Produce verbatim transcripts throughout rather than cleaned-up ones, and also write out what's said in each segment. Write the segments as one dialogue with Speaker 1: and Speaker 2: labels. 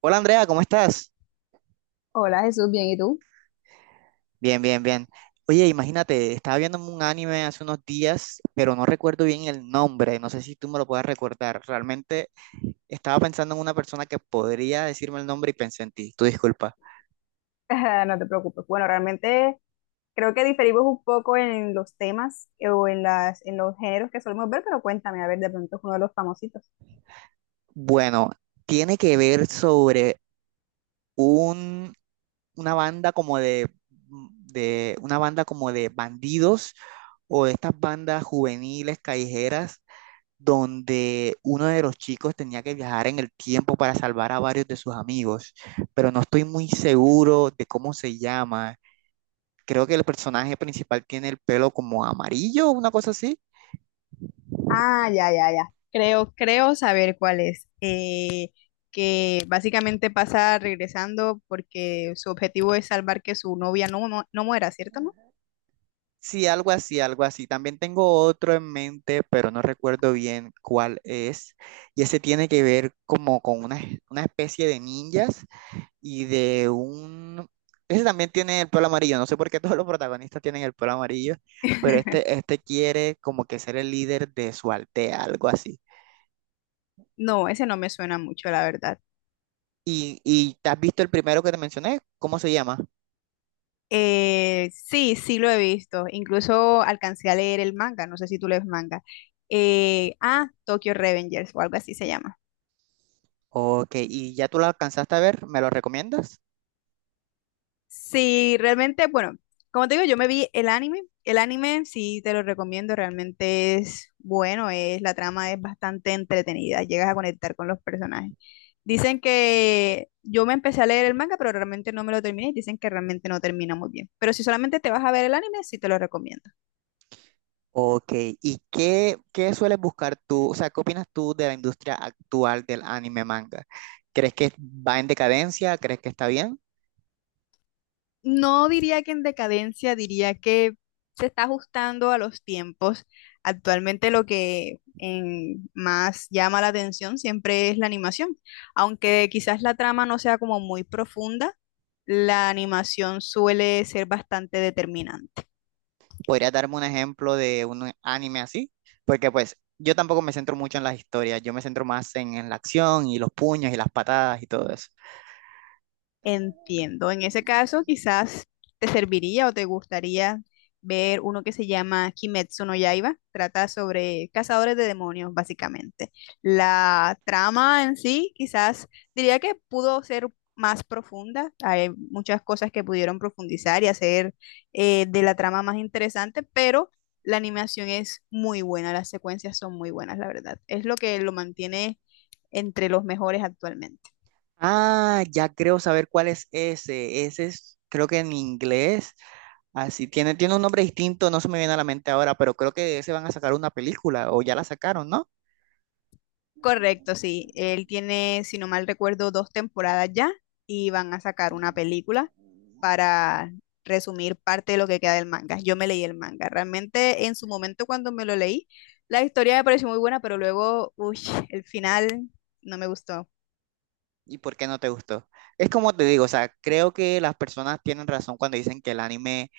Speaker 1: Hola Andrea, ¿cómo estás?
Speaker 2: Hola Jesús, bien, ¿y tú?
Speaker 1: Bien, bien, bien. Oye, imagínate, estaba viendo un anime hace unos días, pero no recuerdo bien el nombre, no sé si tú me lo puedas recordar. Realmente estaba pensando en una persona que podría decirme el nombre y pensé en ti, tu disculpa.
Speaker 2: No te preocupes. Bueno, realmente creo que diferimos un poco en los temas eh, o en las, en los géneros que solemos ver, pero cuéntame, a ver, de pronto es uno de los famositos.
Speaker 1: Bueno, tiene que ver sobre un, una banda como de, de, una banda como de bandidos o de estas bandas juveniles callejeras donde uno de los chicos tenía que viajar en el tiempo para salvar a varios de sus amigos, pero no estoy muy seguro de cómo se llama. Creo que el personaje principal tiene el pelo como amarillo, una cosa así.
Speaker 2: Ah, ya, ya, ya. Creo, creo saber cuál es. Eh, que básicamente pasa regresando porque su objetivo es salvar que su novia no, no, no muera, ¿cierto, no?
Speaker 1: Sí, algo así, algo así. También tengo otro en mente, pero no recuerdo bien cuál es. Y ese tiene que ver como con una, una especie de ninjas y de un... Ese también tiene el pelo amarillo, no sé por qué todos los protagonistas tienen el pelo amarillo, pero este, este quiere como que ser el líder de su aldea, algo así.
Speaker 2: No, ese no me suena mucho, la verdad.
Speaker 1: Y, ¿y te has visto el primero que te mencioné? ¿Cómo se llama?
Speaker 2: Eh, sí, sí lo he visto. Incluso alcancé a leer el manga. No sé si tú lees manga. Eh, ah, Tokyo Revengers o algo así se llama.
Speaker 1: Ok, ¿y ya tú lo alcanzaste a ver? ¿Me lo recomiendas?
Speaker 2: Sí, realmente, bueno, como te digo, yo me vi el anime. El anime sí te lo recomiendo. Realmente es bueno. Es, la trama es bastante entretenida. Llegas a conectar con los personajes. Dicen que yo me empecé a leer el manga, pero realmente no me lo terminé y dicen que realmente no termina muy bien. Pero si solamente te vas a ver el anime, sí te lo recomiendo.
Speaker 1: Ok, ¿y qué, qué sueles buscar tú? O sea, ¿qué opinas tú de la industria actual del anime manga? ¿Crees que va en decadencia? ¿Crees que está bien?
Speaker 2: No diría que en decadencia, diría que se está ajustando a los tiempos. Actualmente lo que en- más llama la atención siempre es la animación. Aunque quizás la trama no sea como muy profunda, la animación suele ser bastante determinante.
Speaker 1: ¿Podrías darme un ejemplo de un anime así? Porque pues yo tampoco me centro mucho en las historias, yo me centro más en, en la acción y los puños y las patadas y todo eso.
Speaker 2: Entiendo. En ese caso, quizás te serviría o te gustaría ver uno que se llama Kimetsu no Yaiba. Trata sobre cazadores de demonios, básicamente. La trama en sí, quizás diría que pudo ser más profunda. Hay muchas cosas que pudieron profundizar y hacer eh, de la trama más interesante, pero la animación es muy buena, las secuencias son muy buenas, la verdad. Es lo que lo mantiene entre los mejores actualmente.
Speaker 1: Ah, ya creo saber cuál es ese. Ese es, creo que en inglés, así tiene, tiene un nombre distinto, no se me viene a la mente ahora, pero creo que de ese van a sacar una película o ya la sacaron, ¿no?
Speaker 2: Correcto, sí. Él tiene, si no mal recuerdo, dos temporadas ya y van a sacar una película para resumir parte de lo que queda del manga. Yo me leí el manga. Realmente en su momento cuando me lo leí, la historia me pareció muy buena, pero luego, uy, el final no me gustó.
Speaker 1: ¿Y por qué no te gustó? Es como te digo, o sea, creo que las personas tienen razón cuando dicen que el anime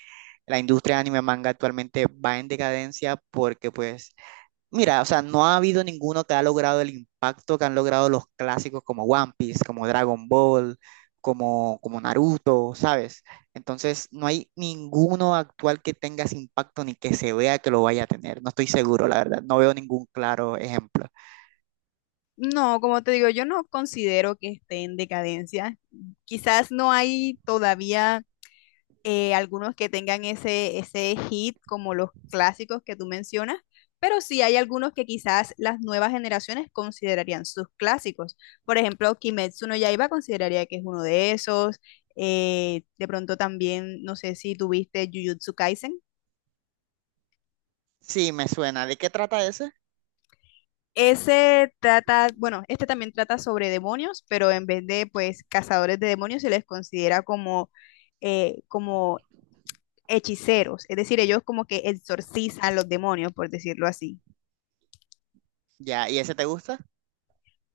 Speaker 1: la industria anime manga actualmente va en decadencia porque pues, mira, o sea, no ha habido ninguno que ha logrado el impacto que han logrado los clásicos como One Piece, como Dragon Ball, como, como Naruto, ¿sabes? Entonces, no hay ninguno actual que tenga ese impacto ni que se vea que lo vaya a tener. No estoy seguro, la verdad. No veo ningún claro ejemplo.
Speaker 2: No, como te digo, yo no considero que esté en decadencia. Quizás no hay todavía eh, algunos que tengan ese, ese hit como los clásicos que tú mencionas, pero sí hay algunos que quizás las nuevas generaciones considerarían sus clásicos. Por ejemplo, Kimetsu no Yaiba consideraría que es uno de esos. eh, de pronto también, no sé si tuviste Jujutsu Kaisen.
Speaker 1: Sí, me suena. ¿De qué trata ese?
Speaker 2: Ese trata, bueno, este también trata sobre demonios, pero en vez de pues cazadores de demonios se les considera como, eh, como hechiceros, es decir, ellos como que exorcizan los demonios, por decirlo así.
Speaker 1: Ya, ¿y ese te gusta?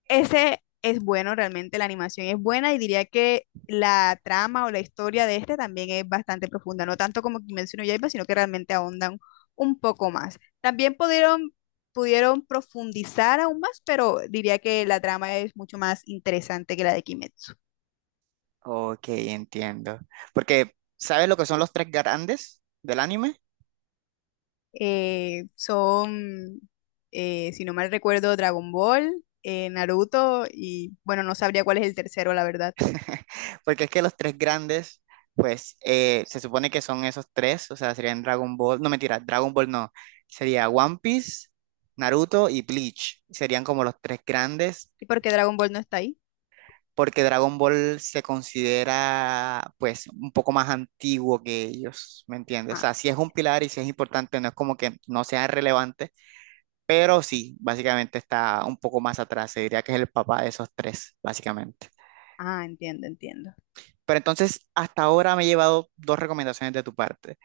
Speaker 2: Ese es bueno, realmente la animación es buena y diría que la trama o la historia de este también es bastante profunda, no tanto como Kimetsu no Yaiba, sino que realmente ahondan un poco más. También pudieron, pudieron profundizar aún más, pero diría que la trama es mucho más interesante que la de Kimetsu.
Speaker 1: Ok, entiendo. Porque, ¿sabes lo que son los tres grandes del anime?
Speaker 2: Eh, son, eh, si no mal recuerdo, Dragon Ball, eh, Naruto y bueno, no sabría cuál es el tercero, la verdad.
Speaker 1: Porque es que los tres grandes, pues eh, se supone que son esos tres, o sea, serían Dragon Ball, no mentira, Dragon Ball no, sería One Piece, Naruto y Bleach, serían como los tres grandes,
Speaker 2: ¿Y por qué Dragon Ball no está ahí?
Speaker 1: porque Dragon Ball se considera pues un poco más antiguo que ellos, ¿me entiendes? O
Speaker 2: Ah,
Speaker 1: sea, sí es un pilar y sí es importante, no es como que no sea relevante, pero sí, básicamente está un poco más atrás, se diría que es el papá de esos tres, básicamente.
Speaker 2: ah, entiendo, entiendo.
Speaker 1: Pero entonces, hasta ahora me he llevado dos recomendaciones de tu parte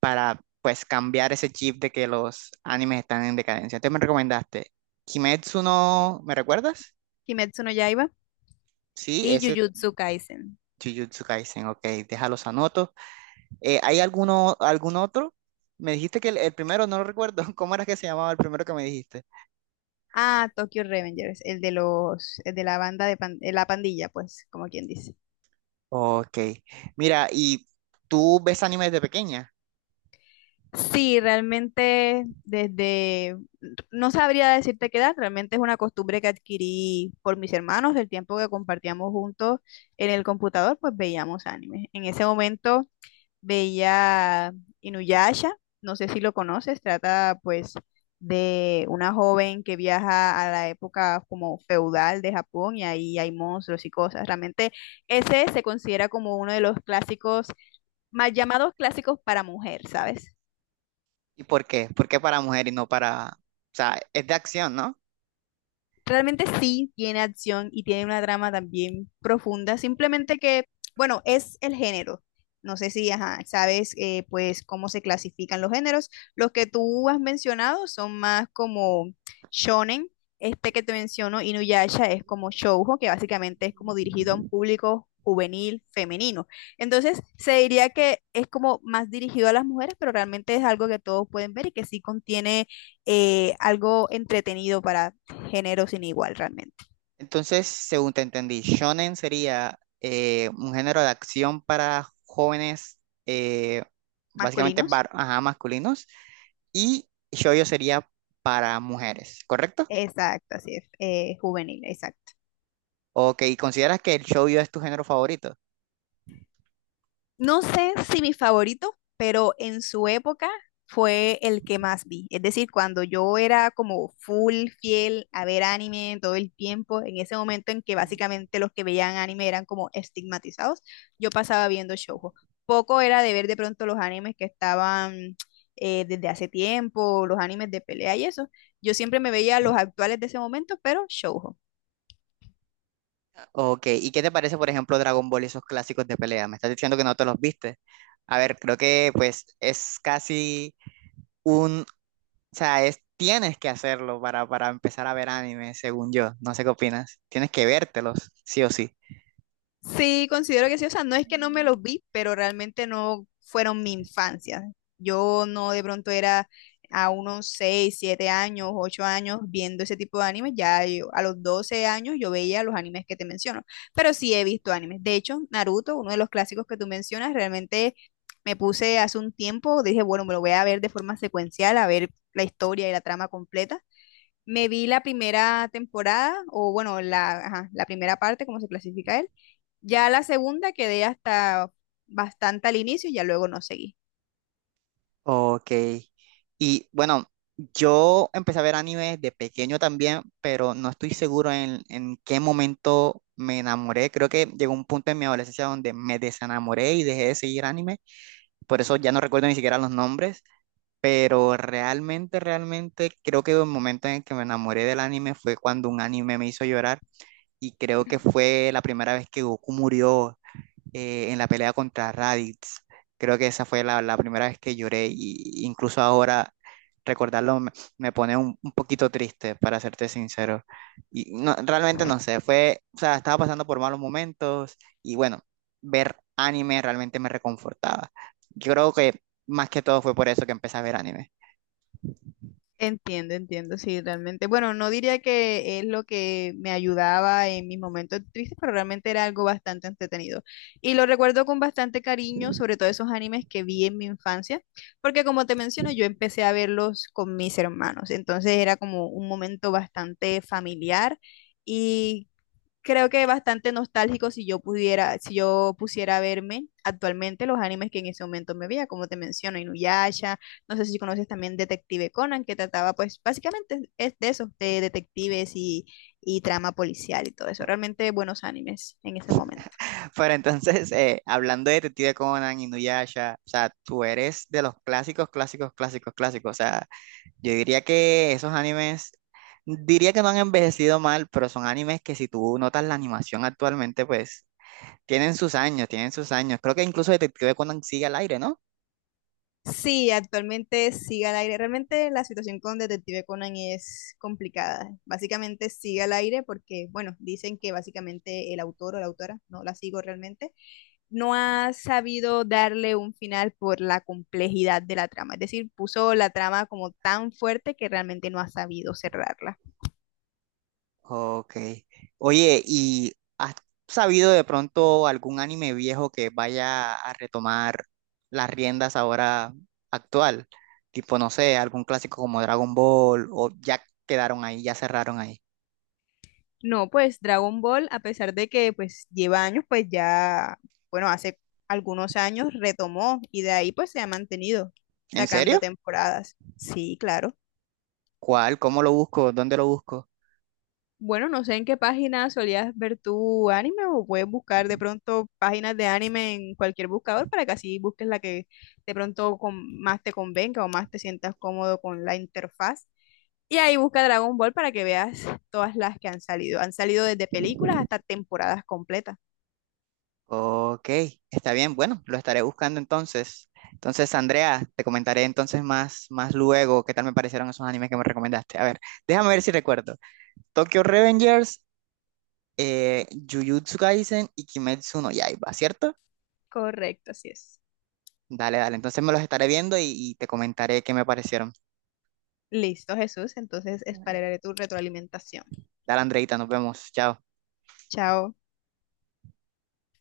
Speaker 1: para, pues, cambiar ese chip de que los animes están en decadencia. Entonces me recomendaste Kimetsu no... ¿Me recuerdas?
Speaker 2: Kimetsu no Yaiba
Speaker 1: Sí,
Speaker 2: y
Speaker 1: ese
Speaker 2: Jujutsu Kaisen.
Speaker 1: Jujutsu Kaisen, ok, déjalos anotos. Eh, ¿hay alguno, algún otro? Me dijiste que el, el primero, no lo recuerdo. ¿Cómo era que se llamaba el primero que me dijiste?
Speaker 2: Ah, Tokyo Revengers, el de los, el de la banda de pan- eh, la pandilla, pues, como quien dice.
Speaker 1: Ok, mira, ¿y tú ves animes de pequeña?
Speaker 2: Sí, realmente desde, no sabría decirte qué edad, realmente es una costumbre que adquirí por mis hermanos, el tiempo que compartíamos juntos en el computador, pues veíamos anime. En ese momento veía Inuyasha, no sé si lo conoces, trata pues de una joven que viaja a la época como feudal de Japón y ahí hay monstruos y cosas. Realmente ese se considera como uno de los clásicos, más llamados clásicos para mujer, ¿sabes?
Speaker 1: ¿Y por qué? ¿Por qué para mujer y no para... O sea, es de acción, ¿no?
Speaker 2: Realmente sí tiene acción y tiene una trama también profunda, simplemente que, bueno, es el género. No sé si, ajá, sabes, eh, pues, cómo se clasifican los géneros. Los que tú has mencionado son más como shonen. Este que te menciono, Inuyasha, es como shoujo, que básicamente es como dirigido a un público juvenil femenino. Entonces, se diría que es como más dirigido a las mujeres, pero realmente es algo que todos pueden ver y que sí contiene eh, algo entretenido para género sin igual realmente.
Speaker 1: Entonces, según te entendí, shonen sería eh, un género de acción para jóvenes, eh, básicamente
Speaker 2: Masculinos.
Speaker 1: bar- ajá, masculinos, y shoujo sería para mujeres, ¿correcto?
Speaker 2: Exacto, así es. eh, juvenil, exacto.
Speaker 1: Ok, ¿consideras que el shoujo es tu género favorito?
Speaker 2: No sé si mi favorito, pero en su época fue el que más vi. Es decir, cuando yo era como full fiel a ver anime todo el tiempo, en ese momento en que
Speaker 1: Mm.
Speaker 2: básicamente los que veían anime eran como estigmatizados, yo pasaba viendo shoujo. Poco era de ver de pronto los animes que estaban eh, desde hace tiempo, los animes de pelea y eso. Yo siempre me veía los actuales de ese momento, pero shoujo.
Speaker 1: Ok, ¿y qué te parece, por ejemplo, Dragon Ball y esos clásicos de pelea? Me estás diciendo que no te los viste. A ver, creo que pues es casi un... O sea, es, tienes que hacerlo para, para empezar a ver anime, según yo. No sé qué opinas. Tienes que vértelos, sí o sí.
Speaker 2: Sí, considero que sí. O sea, no es que no me los vi, pero realmente no fueron mi infancia. Yo no de pronto era a unos seis, siete años, ocho años viendo ese tipo de animes. Ya yo- a los doce años yo veía los animes que te menciono. Pero sí he visto animes. De hecho, Naruto, uno de los clásicos que tú mencionas, realmente me puse hace un tiempo, dije, bueno, me lo voy a ver de forma secuencial, a ver la historia y la trama completa. Me vi la primera temporada, o bueno, la, ajá, la primera parte, como se clasifica él. Ya la segunda quedé hasta bastante al inicio y ya luego no seguí.
Speaker 1: Ok. Y bueno, yo empecé a ver anime de pequeño también, pero no estoy seguro en, en qué momento me enamoré. Creo que llegó un punto en mi adolescencia donde me desenamoré y dejé de seguir anime. Por eso ya no recuerdo ni siquiera los nombres. Pero realmente, realmente creo que el momento en el que me enamoré del anime fue cuando un anime me hizo llorar y creo que fue la primera vez que Goku murió eh, en la pelea contra Raditz. Creo que esa fue la, la primera vez que lloré, y incluso ahora recordarlo me, me pone un, un, poquito triste, para serte sincero. Y no, realmente no sé, fue, o sea, estaba pasando por malos momentos y bueno, ver anime realmente me reconfortaba. Yo creo que más que todo fue por eso que empecé a ver anime.
Speaker 2: Entiendo, entiendo, sí, realmente. Bueno, no diría que es lo que me ayudaba en mis momentos tristes, pero realmente era algo bastante entretenido. Y lo recuerdo con bastante cariño, sobre todo esos animes que vi en mi infancia, porque como te menciono, yo empecé a verlos con mis hermanos, entonces era como un momento bastante familiar y creo que bastante nostálgico si yo pudiera, si yo pusiera verme actualmente los animes que en ese momento me veía, como te menciono, Inuyasha, no sé si conoces también Detective Conan, que trataba pues básicamente es de eso, de detectives y, y trama policial y todo eso, realmente buenos animes en ese momento.
Speaker 1: Pero entonces, eh, hablando de Detective Conan, Inuyasha, o sea, tú eres de los clásicos, clásicos, clásicos, clásicos. O sea, yo diría que esos animes, diría que no han envejecido mal, pero son animes que si tú notas la animación actualmente, pues tienen sus años, tienen sus años. Creo que incluso Detective Conan sigue al aire, ¿no?
Speaker 2: Sí, actualmente sigue al aire, realmente la situación con Detective Conan es complicada, básicamente sigue al aire porque, bueno, dicen que básicamente el autor o la autora, no la sigo realmente, no ha sabido darle un final por la complejidad de la trama. Es decir, puso la trama como tan fuerte que realmente no ha sabido cerrarla.
Speaker 1: Ok. Oye, ¿y has sabido de pronto algún anime viejo que vaya a retomar las riendas ahora actual? Tipo, no sé, algún clásico como Dragon Ball o ya quedaron ahí, ya cerraron ahí.
Speaker 2: No, pues Dragon Ball, a pesar de que pues lleva años, pues ya, bueno, hace algunos años retomó y de ahí pues se ha mantenido
Speaker 1: ¿En
Speaker 2: sacando
Speaker 1: serio?
Speaker 2: temporadas. Sí, claro.
Speaker 1: ¿Cuál? ¿Cómo lo busco? ¿Dónde lo busco?
Speaker 2: Bueno, no sé en qué página solías ver tu anime o puedes buscar de pronto páginas de anime en cualquier buscador para que así busques la que de pronto con- más te convenga o más te sientas cómodo con la interfaz. Y ahí busca Dragon Ball para que veas todas las que han salido. Han salido desde películas hasta temporadas completas.
Speaker 1: Ok, está bien, bueno, lo estaré buscando entonces. Entonces, Andrea, te comentaré entonces más, más luego qué tal me parecieron esos animes que me recomendaste. A ver, déjame ver si recuerdo. Tokyo Revengers, eh, Jujutsu Kaisen y Kimetsu no Yaiba, ¿cierto?
Speaker 2: Correcto, así es.
Speaker 1: Dale, dale. Entonces me los estaré viendo y, y te comentaré qué me parecieron.
Speaker 2: Listo, Jesús. Entonces esperaré tu retroalimentación.
Speaker 1: Dale, Andreita, nos vemos. Chao.
Speaker 2: Chao.